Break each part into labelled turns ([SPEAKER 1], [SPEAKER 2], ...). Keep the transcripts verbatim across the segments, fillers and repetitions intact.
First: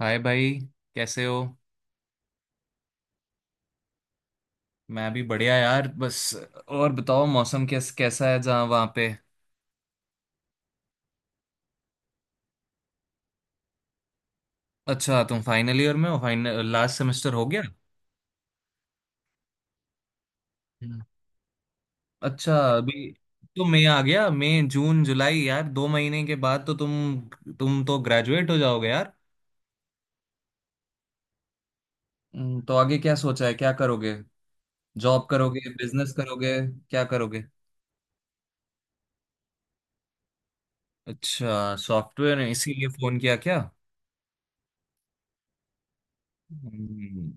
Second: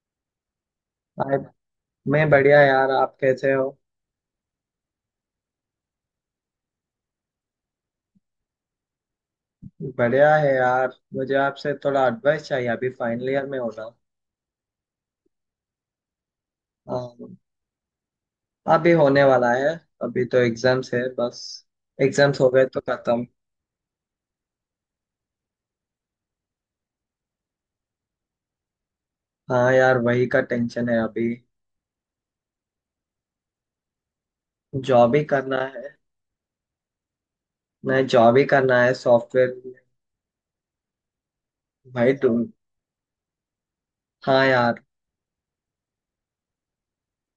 [SPEAKER 1] हाय भाई, कैसे हो।
[SPEAKER 2] आज मैं बढ़िया यार, आप कैसे हो।
[SPEAKER 1] मैं भी बढ़िया यार, बस। और बताओ मौसम कैस कैसा है जहाँ वहाँ पे।
[SPEAKER 2] बढ़िया है यार, मुझे आपसे थोड़ा एडवाइस चाहिए। अभी फाइनल ईयर में होना
[SPEAKER 1] अच्छा, तुम फाइनल ईयर में हो। फाइनल लास्ट सेमेस्टर
[SPEAKER 2] अम,
[SPEAKER 1] हो गया?
[SPEAKER 2] अभी होने वाला है। अभी तो एग्जाम्स है
[SPEAKER 1] हम्म।
[SPEAKER 2] बस। एग्जाम्स हो
[SPEAKER 1] अच्छा,
[SPEAKER 2] गए तो
[SPEAKER 1] अभी
[SPEAKER 2] खत्म।
[SPEAKER 1] तो मई आ गया। मई, जून, जुलाई, यार दो महीने के बाद तो तुम तुम तो ग्रेजुएट हो जाओगे यार।
[SPEAKER 2] हाँ यार, वही का टेंशन है अभी।
[SPEAKER 1] हम्म, तो आगे क्या सोचा है, क्या करोगे?
[SPEAKER 2] जॉब ही
[SPEAKER 1] जॉब
[SPEAKER 2] करना
[SPEAKER 1] करोगे,
[SPEAKER 2] है।
[SPEAKER 1] बिजनेस करोगे? क्या करोगे?
[SPEAKER 2] नहीं, जॉब ही करना है, सॉफ्टवेयर।
[SPEAKER 1] अच्छा,
[SPEAKER 2] भाई
[SPEAKER 1] सॉफ्टवेयर।
[SPEAKER 2] तुम
[SPEAKER 1] इसीलिए फोन किया क्या?
[SPEAKER 2] हाँ यार,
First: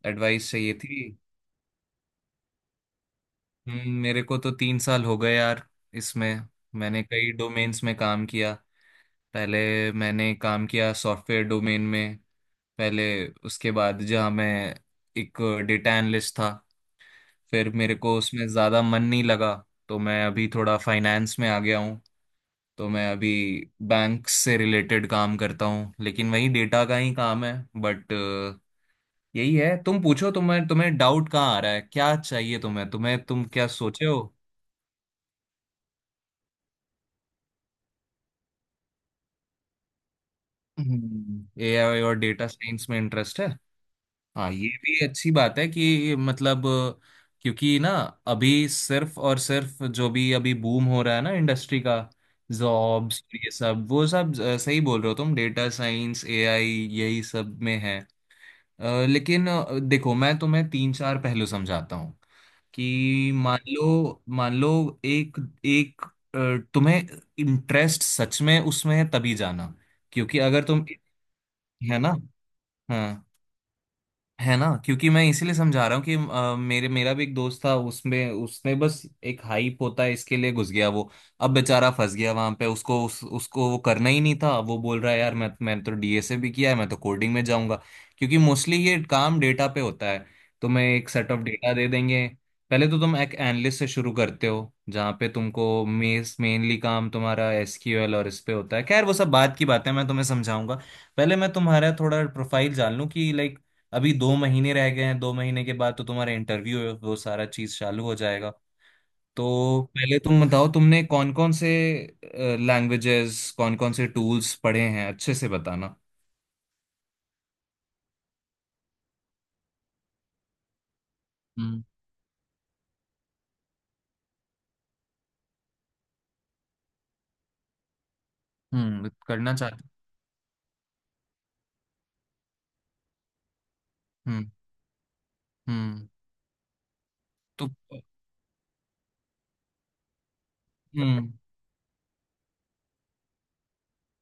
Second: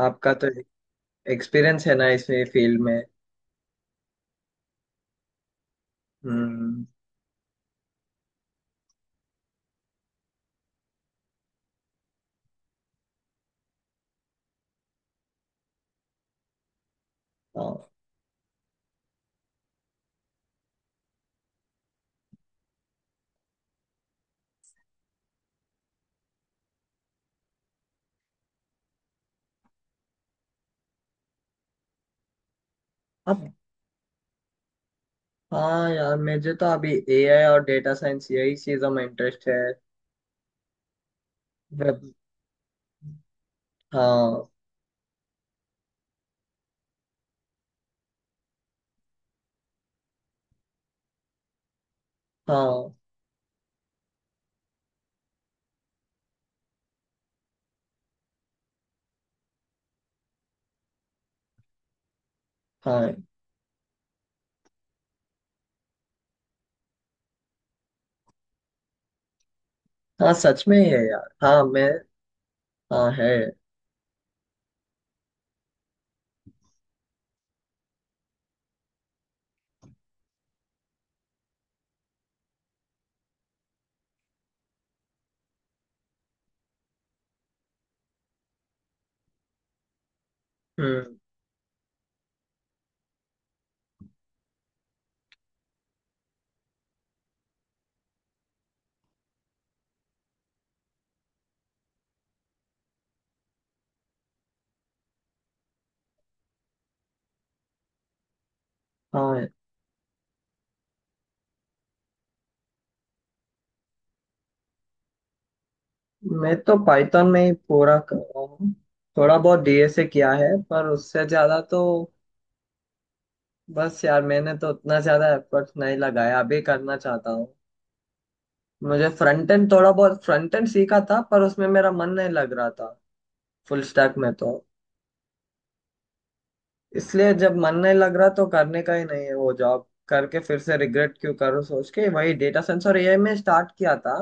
[SPEAKER 2] आपका तो
[SPEAKER 1] एडवाइस चाहिए थी।
[SPEAKER 2] एक्सपीरियंस है ना इस फील्ड में।
[SPEAKER 1] हम्म, मेरे को तो तीन साल हो गए यार, इसमें।
[SPEAKER 2] हम्म।
[SPEAKER 1] मैंने कई डोमेन्स में काम किया पहले। मैंने काम किया सॉफ्टवेयर डोमेन में पहले। उसके बाद जहाँ मैं एक डेटा एनालिस्ट था, फिर
[SPEAKER 2] हाँ।
[SPEAKER 1] मेरे को उसमें ज़्यादा मन नहीं लगा। तो मैं अभी थोड़ा फाइनेंस में आ गया हूँ। तो मैं अभी बैंक से रिलेटेड काम करता हूँ, लेकिन वही डेटा का ही काम है। बट यही है, तुम पूछो। तुम्हें तुम्हें डाउट कहाँ आ रहा है, क्या चाहिए तुम्हें तुम्हें? तुम
[SPEAKER 2] अब
[SPEAKER 1] क्या सोचे हो?
[SPEAKER 2] हाँ यार, मुझे तो अभी ए आई और डेटा साइंस यही चीजों में इंटरेस्ट है। वेब
[SPEAKER 1] एआई और डेटा साइंस में इंटरेस्ट है।
[SPEAKER 2] हाँ
[SPEAKER 1] हाँ, ये भी अच्छी बात है कि मतलब, क्योंकि ना, अभी सिर्फ और सिर्फ जो भी अभी बूम हो रहा है ना इंडस्ट्री का,
[SPEAKER 2] हाँ।
[SPEAKER 1] जॉब्स ये सब वो सब, अ, सही बोल रहे हो तुम। डेटा साइंस, एआई यही सब में है। अ, लेकिन अ, देखो, मैं तुम्हें तीन चार पहलू समझाता हूँ।
[SPEAKER 2] हाँ,
[SPEAKER 1] कि मान लो, मान लो, एक एक अ, तुम्हें इंटरेस्ट सच में उसमें है तभी जाना,
[SPEAKER 2] हाँ
[SPEAKER 1] क्योंकि अगर
[SPEAKER 2] सच में ही
[SPEAKER 1] तुम।
[SPEAKER 2] है यार। हाँ मैं
[SPEAKER 1] है ना। हाँ,
[SPEAKER 2] हाँ है।
[SPEAKER 1] है ना। क्योंकि मैं इसीलिए समझा रहा हूँ कि अ, मेरे मेरा भी एक दोस्त था। उसमें उसने बस एक हाइप होता है, इसके लिए घुस गया वो। अब बेचारा फंस गया वहां पे। उसको उस, उसको वो करना ही नहीं था। वो बोल रहा है यार, मैं मैंने तो डीएसए भी किया है, मैं तो कोडिंग में जाऊंगा। क्योंकि मोस्टली ये काम डेटा पे होता है। तुम्हें एक
[SPEAKER 2] हम्म।
[SPEAKER 1] सेट ऑफ डेटा दे देंगे। पहले तो तुम एक एनालिस्ट से शुरू करते हो, जहाँ पे तुमको मेस मेनली काम तुम्हारा एसक्यूएल और इस पे होता है। खैर, वो सब बात की बात है, मैं तुम्हें समझाऊंगा। पहले मैं तुम्हारा थोड़ा प्रोफाइल जान लूं कि लाइक, अभी दो महीने रह गए हैं। दो महीने के बाद तो तुम्हारा इंटरव्यू है, वो सारा चीज चालू हो जाएगा।
[SPEAKER 2] हाँ,
[SPEAKER 1] तो पहले तुम बताओ, तुमने कौन कौन से लैंग्वेजेस, कौन कौन से टूल्स पढ़े हैं, अच्छे से बताना।
[SPEAKER 2] मैं तो पाइथन में ही पूरा कर रहा हूँ। थोड़ा बहुत डी एस ए किया है, पर उससे ज्यादा तो
[SPEAKER 1] हम्म।
[SPEAKER 2] बस यार, मैंने तो उतना ज्यादा एफर्ट नहीं लगाया, अभी करना चाहता हूँ। मुझे
[SPEAKER 1] हम्म।
[SPEAKER 2] फ्रंट
[SPEAKER 1] करना
[SPEAKER 2] एंड
[SPEAKER 1] चाहते।
[SPEAKER 2] थोड़ा बहुत फ्रंट एंड सीखा था, पर उसमें मेरा मन नहीं लग रहा था, फुल स्टैक में
[SPEAKER 1] हम्म।
[SPEAKER 2] तो।
[SPEAKER 1] हम्म।
[SPEAKER 2] इसलिए जब
[SPEAKER 1] तो।
[SPEAKER 2] मन नहीं लग रहा तो करने का ही नहीं है वो। जॉब करके फिर से रिग्रेट क्यों
[SPEAKER 1] हम्म।
[SPEAKER 2] करूँ सोच के वही डेटा साइंस और ए आई में स्टार्ट किया था।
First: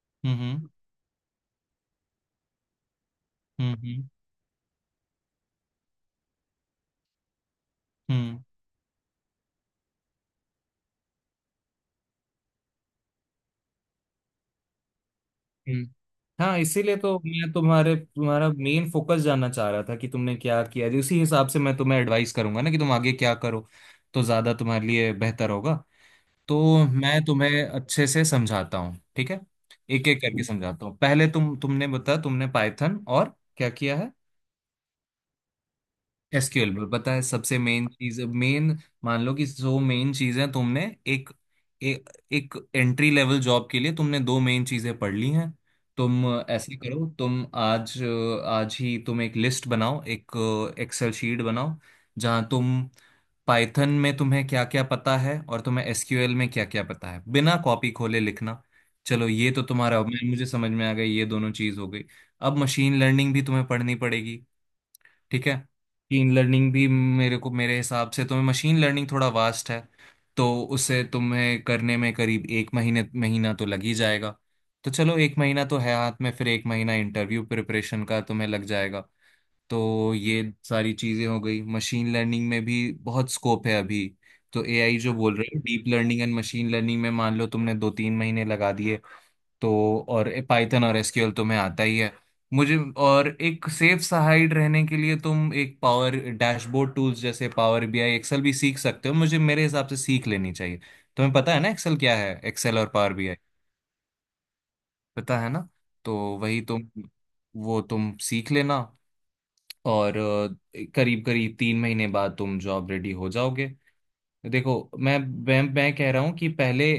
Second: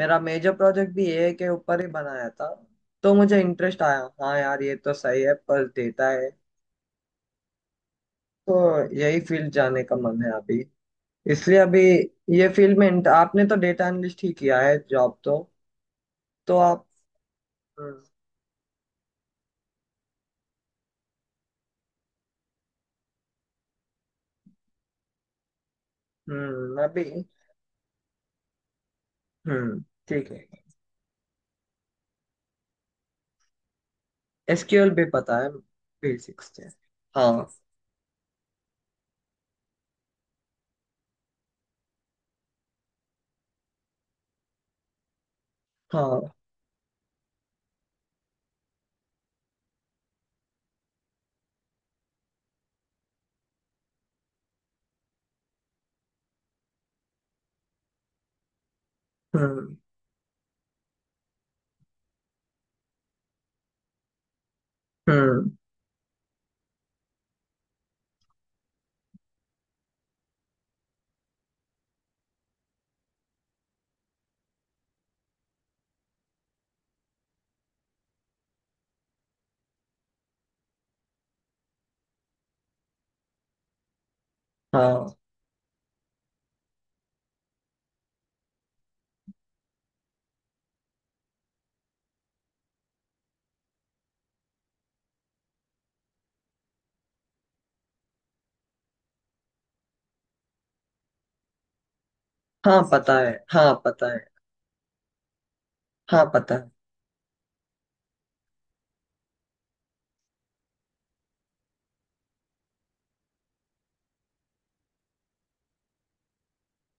[SPEAKER 2] मेरा
[SPEAKER 1] हम्म।
[SPEAKER 2] मेजर
[SPEAKER 1] हम्म।
[SPEAKER 2] प्रोजेक्ट भी ए आई के ऊपर ही बनाया था। तो मुझे इंटरेस्ट आया।
[SPEAKER 1] हम्म।
[SPEAKER 2] हाँ यार, ये तो सही है, पर डेटा है
[SPEAKER 1] हम्म।
[SPEAKER 2] तो यही फील्ड जाने का मन है अभी। इसलिए अभी ये फील्ड में इंट- आपने तो डेटा एनालिस्ट ही किया है जॉब तो।
[SPEAKER 1] हम्म।
[SPEAKER 2] तो
[SPEAKER 1] हाँ,
[SPEAKER 2] आप
[SPEAKER 1] इसीलिए तो मैं तुम्हारे
[SPEAKER 2] हम्म।
[SPEAKER 1] तुम्हारा मेन फोकस जानना चाह रहा था कि तुमने क्या किया है। उसी हिसाब से मैं तुम्हें एडवाइस करूंगा ना कि तुम आगे क्या करो, तो ज्यादा तुम्हारे लिए बेहतर होगा। तो
[SPEAKER 2] हम्म, अभी।
[SPEAKER 1] मैं तुम्हें अच्छे से समझाता हूँ, ठीक है।
[SPEAKER 2] हम्म,
[SPEAKER 1] एक एक
[SPEAKER 2] ठीक
[SPEAKER 1] करके
[SPEAKER 2] है।
[SPEAKER 1] समझाता हूँ। पहले तुम, तुमने बताया तुमने पाइथन और क्या किया है।
[SPEAKER 2] एस क्यू एल भी पता है बेसिक्स से।
[SPEAKER 1] एसक्यूएल पर पता है,
[SPEAKER 2] हाँ।
[SPEAKER 1] सबसे मेन चीज मेन। मान लो कि दो मेन चीजें तुमने, एक ए, एक एंट्री लेवल जॉब के लिए तुमने दो मेन चीजें पढ़ ली हैं।
[SPEAKER 2] हाँ।
[SPEAKER 1] तुम ऐसे करो, तुम आज, आज ही तुम एक लिस्ट बनाओ, एक एक्सेल शीट बनाओ, जहां तुम पाइथन में तुम्हें क्या क्या पता है और तुम्हें एसक्यूएल में क्या क्या पता है, बिना कॉपी खोले लिखना। चलो, ये तो
[SPEAKER 2] हम्म।
[SPEAKER 1] तुम्हारा, मैं मुझे समझ में आ गई, ये दोनों चीज हो गई। अब मशीन लर्निंग भी तुम्हें पढ़नी पड़ेगी, ठीक
[SPEAKER 2] हम्म।
[SPEAKER 1] है। मशीन लर्निंग भी मेरे को मेरे हिसाब से, तुम्हें मशीन लर्निंग थोड़ा वास्ट है। तो उसे तुम्हें करने में करीब एक महीने महीना तो लग ही जाएगा। तो चलो, एक महीना तो है हाथ में, फिर एक महीना इंटरव्यू प्रिपरेशन का तुम्हें लग जाएगा। तो ये सारी चीज़ें हो गई। मशीन लर्निंग में भी बहुत स्कोप है अभी। तो एआई जो
[SPEAKER 2] हाँ।
[SPEAKER 1] बोल रहे हैं, deep learning and machine learning में मान लो तुमने दो तीन महीने लगा दिए। तो, और पाइथन और एसक्यूएल तुम्हें आता ही है मुझे। और एक सेफ साइड रहने के लिए तुम एक पावर डैशबोर्ड टूल्स जैसे पावर बीआई, एक्सेल भी सीख सकते हो। मुझे मेरे हिसाब से सीख लेनी चाहिए। तुम्हें पता है ना एक्सेल क्या है? एक्सेल
[SPEAKER 2] हाँ
[SPEAKER 1] और पावर
[SPEAKER 2] पता है।
[SPEAKER 1] बीआई
[SPEAKER 2] हाँ पता है।
[SPEAKER 1] पता है ना? तो
[SPEAKER 2] हाँ पता
[SPEAKER 1] वही
[SPEAKER 2] है।
[SPEAKER 1] तुम, वो तुम सीख लेना। और करीब करीब तीन महीने बाद तुम जॉब रेडी हो जाओगे। देखो, मैं मैं मैं कह रहा हूं कि पहले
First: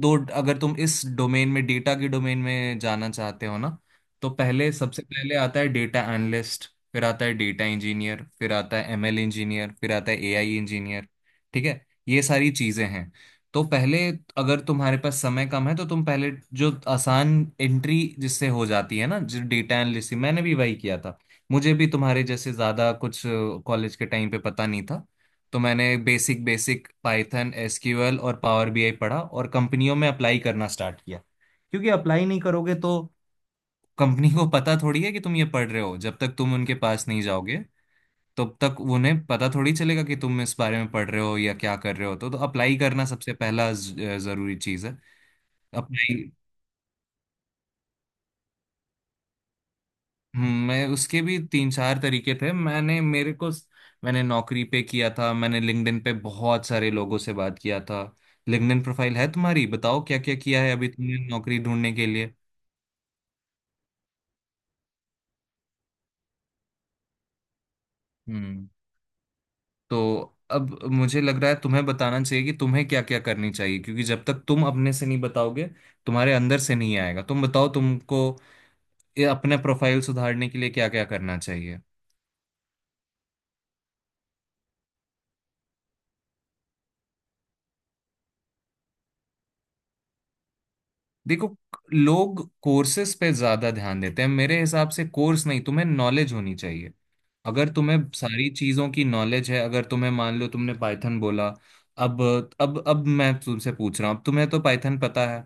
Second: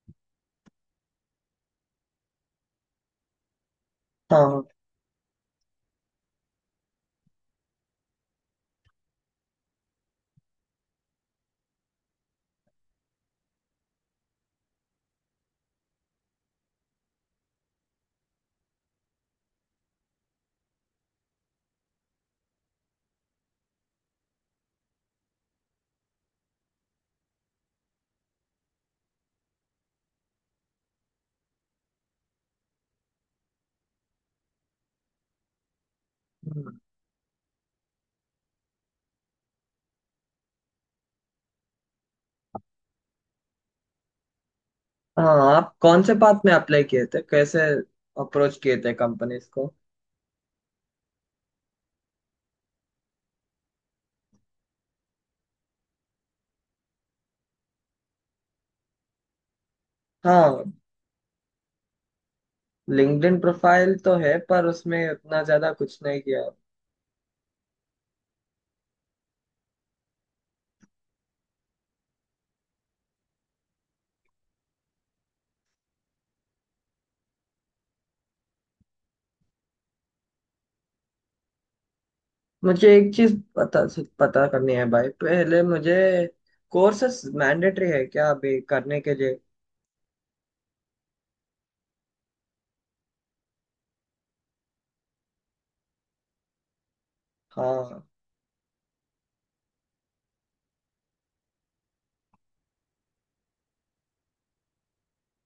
[SPEAKER 1] दो, अगर तुम इस डोमेन में, डेटा के डोमेन में जाना चाहते हो ना, तो
[SPEAKER 2] हाँ।
[SPEAKER 1] पहले, सबसे पहले आता है डेटा एनालिस्ट, फिर आता है डेटा इंजीनियर, फिर आता है एमएल इंजीनियर, फिर आता है एआई इंजीनियर। ठीक है, ये सारी चीजें हैं। तो पहले, अगर तुम्हारे पास समय कम है, तो तुम पहले जो आसान एंट्री जिससे हो जाती है ना, जो डेटा एनालिस्ट, मैंने भी वही किया था। मुझे भी तुम्हारे जैसे ज्यादा कुछ कॉलेज के टाइम पे पता नहीं था। तो मैंने बेसिक बेसिक पाइथन, एसक्यूएल और पावर बीआई पढ़ा और कंपनियों में अप्लाई करना स्टार्ट किया। क्योंकि अप्लाई नहीं करोगे तो कंपनी को पता थोड़ी है कि तुम ये पढ़ रहे हो, जब तक तुम उनके
[SPEAKER 2] हम्म।
[SPEAKER 1] पास नहीं जाओगे तब तक उन्हें पता थोड़ी चलेगा कि तुम इस बारे में पढ़ रहे हो या क्या कर रहे हो। तो, तो अप्लाई करना सबसे पहला ज- जरूरी चीज़ है।
[SPEAKER 2] हाँ, आप कौन से
[SPEAKER 1] अप्लाई,
[SPEAKER 2] बात में अप्लाई किए थे? कैसे अप्रोच किए थे कंपनीज को?
[SPEAKER 1] हम्म, मैं उसके भी तीन चार तरीके थे। मैंने मेरे को मैंने नौकरी पे किया था, मैंने लिंक्डइन पे बहुत सारे लोगों से बात किया था। लिंक्डइन प्रोफाइल है तुम्हारी? बताओ क्या क्या किया
[SPEAKER 2] हाँ।
[SPEAKER 1] है अभी तुमने नौकरी ढूंढने के लिए।
[SPEAKER 2] लिंक्डइन प्रोफाइल तो है, पर उसमें उतना ज्यादा कुछ नहीं किया।
[SPEAKER 1] हम्म। तो अब मुझे लग रहा है तुम्हें बताना चाहिए कि तुम्हें क्या क्या करनी चाहिए, क्योंकि जब तक तुम अपने से नहीं बताओगे, तुम्हारे अंदर से नहीं आएगा। तुम बताओ तुमको ये अपना प्रोफाइल सुधारने के लिए क्या क्या करना चाहिए।
[SPEAKER 2] मुझे एक चीज पता पता करनी है भाई। पहले मुझे कोर्सेस मैंडेटरी है क्या अभी करने के लिए?
[SPEAKER 1] देखो, लोग कोर्सेस पे ज्यादा ध्यान देते हैं, मेरे हिसाब से कोर्स नहीं, तुम्हें नॉलेज होनी चाहिए। अगर तुम्हें
[SPEAKER 2] हाँ।
[SPEAKER 1] सारी चीजों की नॉलेज है, अगर तुम्हें, मान लो तुमने पाइथन बोला। अब अब अब मैं तुमसे पूछ रहा हूँ, अब तुम्हें तो पाइथन पता है।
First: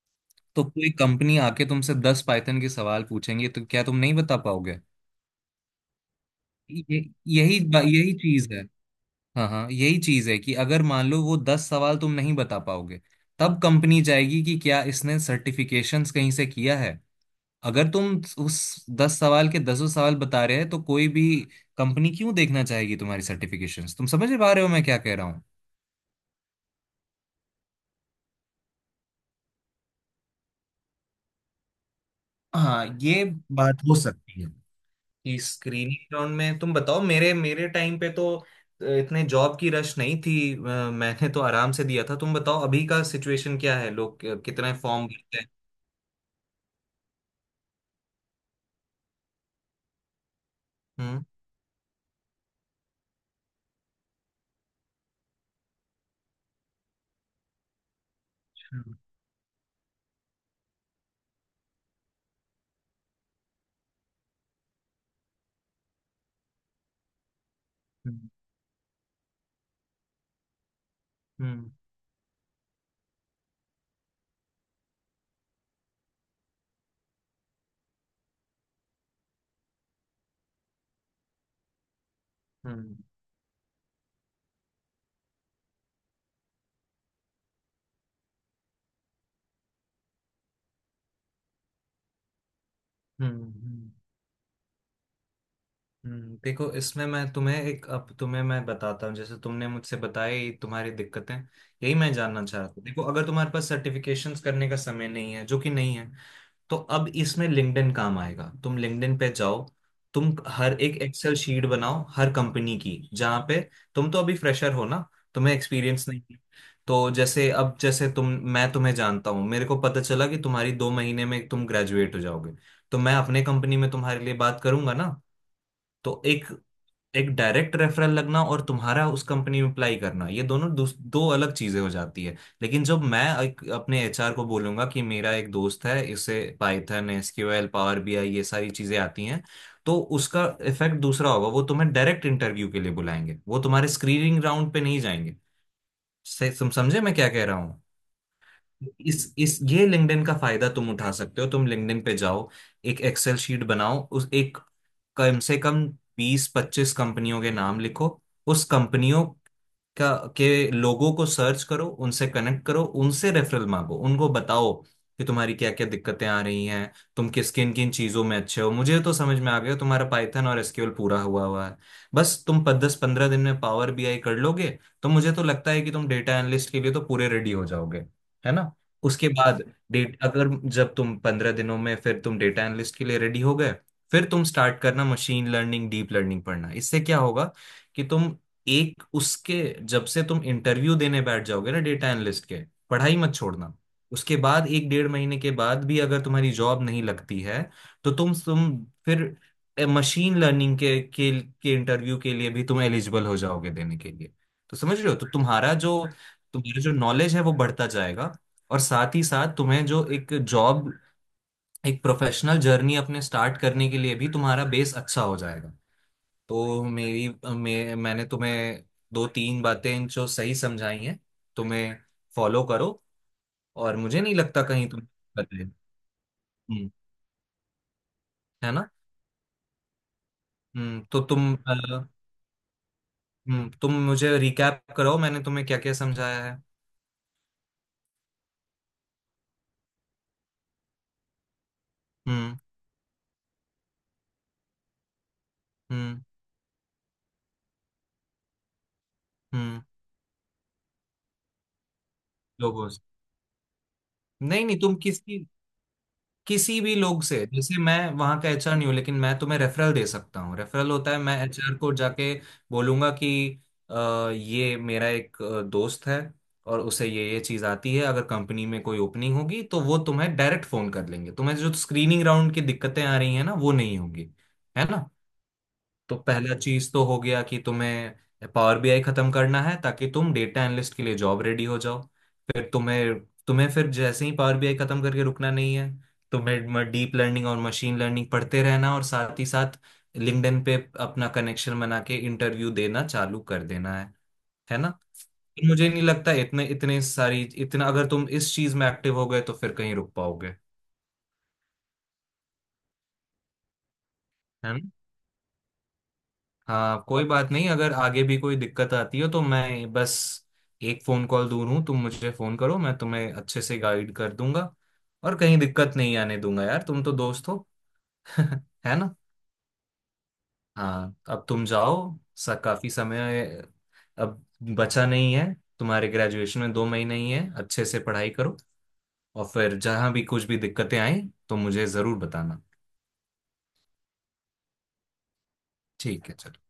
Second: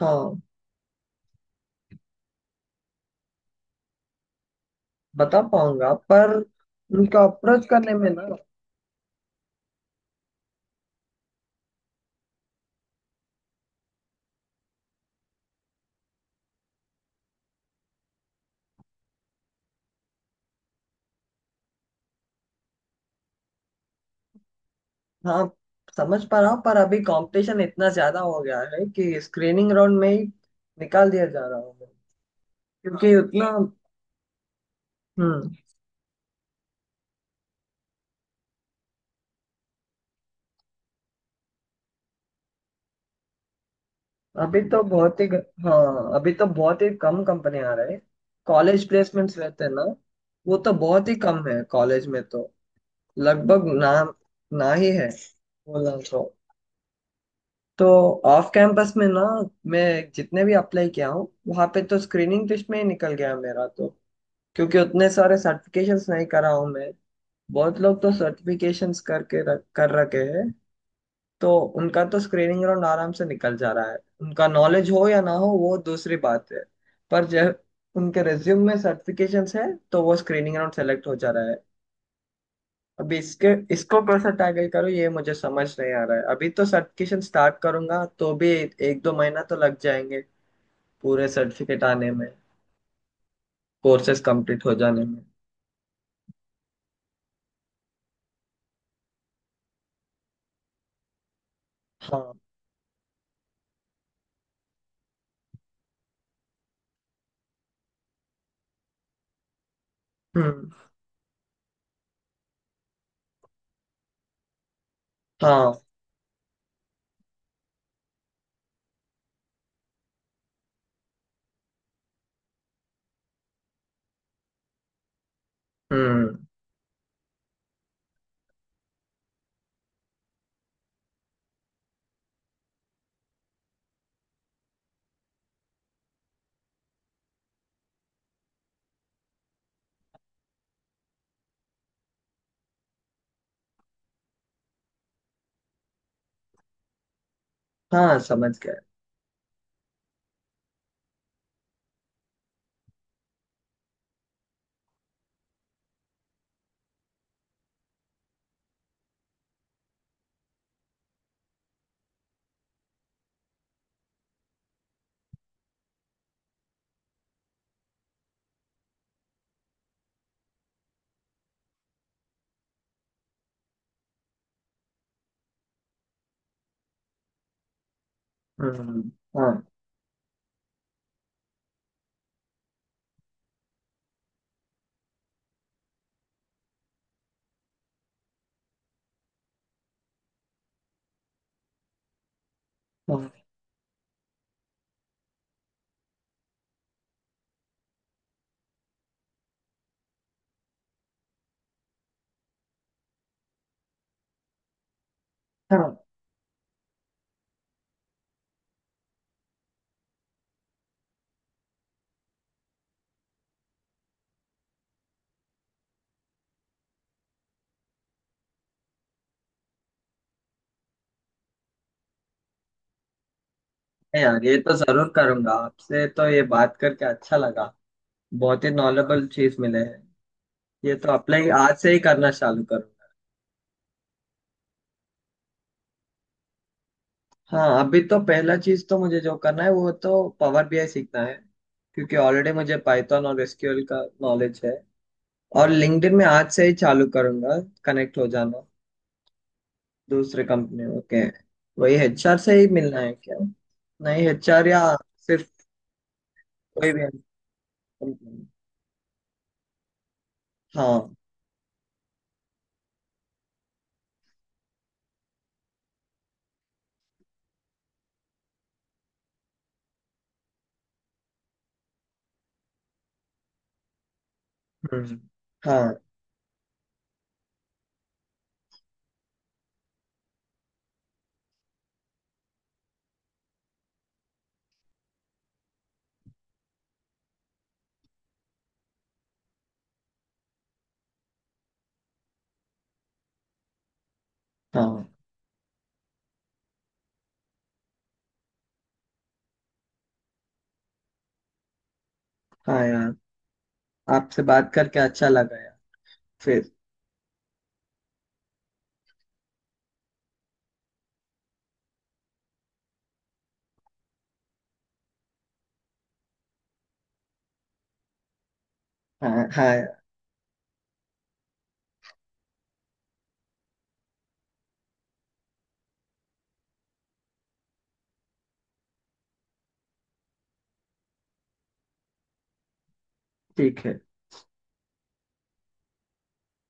[SPEAKER 2] हाँ,
[SPEAKER 1] तो कोई कंपनी आके तुमसे दस पाइथन के सवाल पूछेंगे, तो क्या तुम नहीं बता पाओगे?
[SPEAKER 2] बता पाऊंगा, पर
[SPEAKER 1] ये
[SPEAKER 2] उनका
[SPEAKER 1] यही
[SPEAKER 2] अप्रोच
[SPEAKER 1] बा-
[SPEAKER 2] करने में
[SPEAKER 1] यही
[SPEAKER 2] ना।
[SPEAKER 1] चीज है। हाँ हाँ, यही चीज है कि अगर मान लो वो दस सवाल तुम नहीं बता पाओगे, तब कंपनी जाएगी कि क्या इसने सर्टिफिकेशंस कहीं से किया है। अगर तुम उस दस सवाल के दसों सवाल बता रहे हैं, तो कोई भी कंपनी क्यों देखना चाहेगी तुम्हारी सर्टिफिकेशंस? तुम समझ पा रहे हो मैं क्या कह रहा हूँ?
[SPEAKER 2] हाँ, समझ पा रहा हूँ, पर अभी कंपटीशन इतना ज्यादा हो गया है कि स्क्रीनिंग राउंड में ही निकाल दिया जा रहा हूँ मैं।
[SPEAKER 1] हाँ,
[SPEAKER 2] क्योंकि
[SPEAKER 1] ये
[SPEAKER 2] उतना।
[SPEAKER 1] बात हो सकती है कि
[SPEAKER 2] हम्म।
[SPEAKER 1] स्क्रीनिंग राउंड में, तुम बताओ, मेरे मेरे टाइम पे तो अ, इतने जॉब की रश नहीं थी। अ, मैंने तो आराम से दिया था। तुम बताओ अभी का सिचुएशन क्या है, लोग
[SPEAKER 2] अभी
[SPEAKER 1] कितने
[SPEAKER 2] तो
[SPEAKER 1] फॉर्म
[SPEAKER 2] बहुत ही
[SPEAKER 1] भरते हैं?
[SPEAKER 2] हाँ, अभी तो बहुत ही कम कंपनी आ रहे हैं। कॉलेज प्लेसमेंट्स रहते हैं ना, वो तो बहुत ही
[SPEAKER 1] हम्म।
[SPEAKER 2] कम है कॉलेज में तो। लगभग ना, ना ही है। बोला तो तो ऑफ कैंपस
[SPEAKER 1] हम्म।
[SPEAKER 2] में ना। मैं जितने भी अप्लाई किया हूँ वहाँ पे तो स्क्रीनिंग टेस्ट में ही निकल गया मेरा तो। क्योंकि उतने सारे सर्टिफिकेशंस नहीं करा हूँ मैं। बहुत लोग तो सर्टिफिकेशंस करके रख कर रखे हैं तो।
[SPEAKER 1] हम्म।
[SPEAKER 2] उनका तो स्क्रीनिंग राउंड आराम से निकल जा रहा है। उनका नॉलेज हो या ना हो, वो दूसरी बात है, पर जब उनके रिज्यूम में सर्टिफिकेशंस है तो वो स्क्रीनिंग राउंड सेलेक्ट हो जा रहा है।
[SPEAKER 1] हम्म। हम्म।
[SPEAKER 2] अभी इसके इसको कैसे टैकल करूँ ये मुझे समझ नहीं आ रहा है। अभी तो सर्टिफिकेशन स्टार्ट करूंगा तो भी एक दो महीना तो लग जाएंगे पूरे सर्टिफिकेट आने में,
[SPEAKER 1] हम्म। हम्म।
[SPEAKER 2] कोर्सेज कंप्लीट हो जाने में।
[SPEAKER 1] हम्म। देखो, इसमें मैं तुम्हें एक, अब तुम्हें मैं बताता हूँ, जैसे तुमने मुझसे बताई तुम्हारी दिक्कतें, यही मैं
[SPEAKER 2] हाँ।
[SPEAKER 1] जानना चाह रहा था। देखो, अगर तुम्हारे पास सर्टिफिकेशंस करने का समय नहीं है, जो कि नहीं है, तो अब इसमें लिंक्डइन काम आएगा। तुम लिंक्डइन पे जाओ, तुम
[SPEAKER 2] हम्म।
[SPEAKER 1] हर एक एक्सेल शीट बनाओ हर कंपनी की, जहाँ पे, तुम तो अभी फ्रेशर हो ना, तुम्हें
[SPEAKER 2] हाँ।
[SPEAKER 1] एक्सपीरियंस नहीं है। तो जैसे अब, जैसे तुम, मैं तुम्हें जानता हूँ, मेरे को पता चला कि तुम्हारी दो महीने में तुम ग्रेजुएट हो जाओगे, तो मैं अपने कंपनी में तुम्हारे लिए बात करूंगा ना। तो
[SPEAKER 2] हम्म।
[SPEAKER 1] एक, एक डायरेक्ट रेफरल लगना और तुम्हारा उस कंपनी में अप्लाई करना, ये दोनों दूस- दो अलग चीजें हो जाती है। लेकिन जब मैं एक, अपने एचआर को बोलूंगा कि मेरा एक दोस्त है, इसे पाइथन, एसक्यूएल, पावर बीआई ये सारी चीजें आती हैं, तो उसका इफेक्ट दूसरा होगा। वो तुम्हें डायरेक्ट इंटरव्यू के लिए बुलाएंगे, वो तुम्हारे स्क्रीनिंग राउंड पे नहीं जाएंगे से, तुम समझे मैं क्या कह रहा हूँ?
[SPEAKER 2] हाँ समझ गया।
[SPEAKER 1] इस इस ये लिंक्डइन का फायदा तुम उठा सकते हो। तुम लिंक्डइन पे जाओ, एक एक्सेल शीट बनाओ, उस एक, कम से कम बीस पच्चीस कंपनियों के नाम लिखो, उस कंपनियों का के लोगों को सर्च करो, उनसे कनेक्ट करो, उनसे रेफरल मांगो, उनको बताओ कि तुम्हारी क्या क्या दिक्कतें आ रही हैं, तुम किस किन किन चीजों में अच्छे हो। मुझे तो समझ में आ गया, तुम्हारा पाइथन और एसक्यूएल पूरा हुआ हुआ है। बस तुम दस पंद्रह दिन में पावर बीआई कर लोगे, तो मुझे तो लगता है कि तुम डेटा एनालिस्ट के लिए तो पूरे रेडी हो जाओगे। है ना।
[SPEAKER 2] हम्म।
[SPEAKER 1] उसके
[SPEAKER 2] हाँ।
[SPEAKER 1] बाद, डेट, अगर जब तुम पंद्रह दिनों में फिर तुम डेटा एनालिस्ट के लिए रेडी हो गए, फिर तुम स्टार्ट करना मशीन लर्निंग, डीप लर्निंग पढ़ना। इससे क्या होगा, कि तुम एक उसके, जब से तुम इंटरव्यू देने बैठ जाओगे ना डेटा एनालिस्ट के, पढ़ाई
[SPEAKER 2] हाँ।
[SPEAKER 1] मत छोड़ना। उसके बाद एक डेढ़ महीने के बाद भी अगर तुम्हारी जॉब नहीं लगती है, तो तुम तुम फिर मशीन लर्निंग के के, के इंटरव्यू के लिए भी तुम एलिजिबल हो जाओगे देने के लिए। तो समझ रहे हो, तो तुम्हारा जो,
[SPEAKER 2] हाँ,
[SPEAKER 1] तुम्हारा जो नॉलेज है, वो बढ़ता जाएगा। और साथ ही साथ तुम्हें जो एक जॉब, एक प्रोफेशनल जर्नी अपने स्टार्ट करने के लिए भी तुम्हारा बेस अच्छा हो जाएगा। तो मेरी, मे, मैंने तुम्हें दो तीन बातें जो सही समझाई हैं तुम्हें, फॉलो करो। और
[SPEAKER 2] है
[SPEAKER 1] मुझे नहीं
[SPEAKER 2] यार, ये
[SPEAKER 1] लगता
[SPEAKER 2] तो
[SPEAKER 1] कहीं तुम
[SPEAKER 2] जरूर करूंगा।
[SPEAKER 1] बदले।
[SPEAKER 2] आपसे तो ये बात
[SPEAKER 1] हम्म।
[SPEAKER 2] करके अच्छा लगा। बहुत ही
[SPEAKER 1] है ना।
[SPEAKER 2] नॉलेबल चीज मिले है। ये
[SPEAKER 1] हम्म
[SPEAKER 2] तो
[SPEAKER 1] तो
[SPEAKER 2] अप्लाई
[SPEAKER 1] तुम अ,
[SPEAKER 2] आज से ही करना चालू करूंगा।
[SPEAKER 1] हम्म, तुम मुझे रिकैप कराओ मैंने तुम्हें क्या क्या समझाया है।
[SPEAKER 2] हाँ, अभी तो पहला चीज तो मुझे जो करना है वो तो पावर बी आई सीखना है। क्योंकि ऑलरेडी
[SPEAKER 1] हम्म।
[SPEAKER 2] मुझे पाइथन और एस क्यू एल का नॉलेज है। और लिंक्डइन
[SPEAKER 1] हम्म।
[SPEAKER 2] में आज से ही चालू करूंगा। कनेक्ट हो जाना
[SPEAKER 1] हम्म।
[SPEAKER 2] दूसरे कंपनी। ओके। वही एच आर से ही
[SPEAKER 1] लोगों
[SPEAKER 2] मिलना
[SPEAKER 1] से।
[SPEAKER 2] है क्या? नहीं,
[SPEAKER 1] नहीं
[SPEAKER 2] एच आर
[SPEAKER 1] नहीं,
[SPEAKER 2] या
[SPEAKER 1] तुम किसकी,
[SPEAKER 2] सिर्फ
[SPEAKER 1] किसी
[SPEAKER 2] कोई
[SPEAKER 1] भी
[SPEAKER 2] भी
[SPEAKER 1] लोग से। जैसे मैं वहाँ
[SPEAKER 2] company?
[SPEAKER 1] का एचआर नहीं हूँ, लेकिन मैं तुम्हें रेफरल दे सकता हूँ। रेफरल
[SPEAKER 2] हाँ।
[SPEAKER 1] होता है मैं एचआर को जाके बोलूंगा कि अ, ये मेरा एक अ, दोस्त है, और उसे ये ये चीज़ आती है। अगर कंपनी में कोई ओपनिंग होगी तो वो तुम्हें डायरेक्ट फोन कर लेंगे, तुम्हें जो स्क्रीनिंग राउंड की दिक्कतें आ रही हैं ना, वो नहीं होंगी। है ना।
[SPEAKER 2] हम्म। हाँ।
[SPEAKER 1] तो पहला चीज तो हो गया कि तुम्हें पावर बीआई खत्म करना है, ताकि तुम डेटा एनालिस्ट के लिए जॉब रेडी हो जाओ। फिर तुम्हें, तुम्हें फिर जैसे ही पावर बीआई खत्म करके रुकना नहीं है, तुम्हें डीप लर्निंग और मशीन लर्निंग पढ़ते रहना, और साथ ही साथ लिंक्डइन पे अपना कनेक्शन बना के इंटरव्यू देना चालू कर देना है। है ना।
[SPEAKER 2] हाँ।
[SPEAKER 1] मुझे नहीं लगता इतने इतने सारी, इतना अगर तुम इस चीज में एक्टिव हो गए, तो फिर कहीं रुक पाओगे है
[SPEAKER 2] हाँ यार, आपसे बात
[SPEAKER 1] ना।
[SPEAKER 2] करके अच्छा लगा यार। फिर।
[SPEAKER 1] हाँ, कोई बात नहीं, अगर आगे भी कोई दिक्कत आती हो, तो मैं बस एक फोन कॉल दूर हूँ। तुम मुझे फोन करो, मैं तुम्हें अच्छे से गाइड कर दूंगा, और कहीं दिक्कत नहीं आने दूंगा यार। तुम तो दोस्त हो। है ना।
[SPEAKER 2] हाँ हाँ यार।
[SPEAKER 1] हाँ, अब तुम जाओ, सा काफी समय अब बचा नहीं है, तुम्हारे ग्रेजुएशन में दो महीने ही है। अच्छे से पढ़ाई करो, और फिर जहाँ भी कुछ भी दिक्कतें आए, तो मुझे जरूर बताना।
[SPEAKER 2] ठीक है।
[SPEAKER 1] ठीक है, चलो।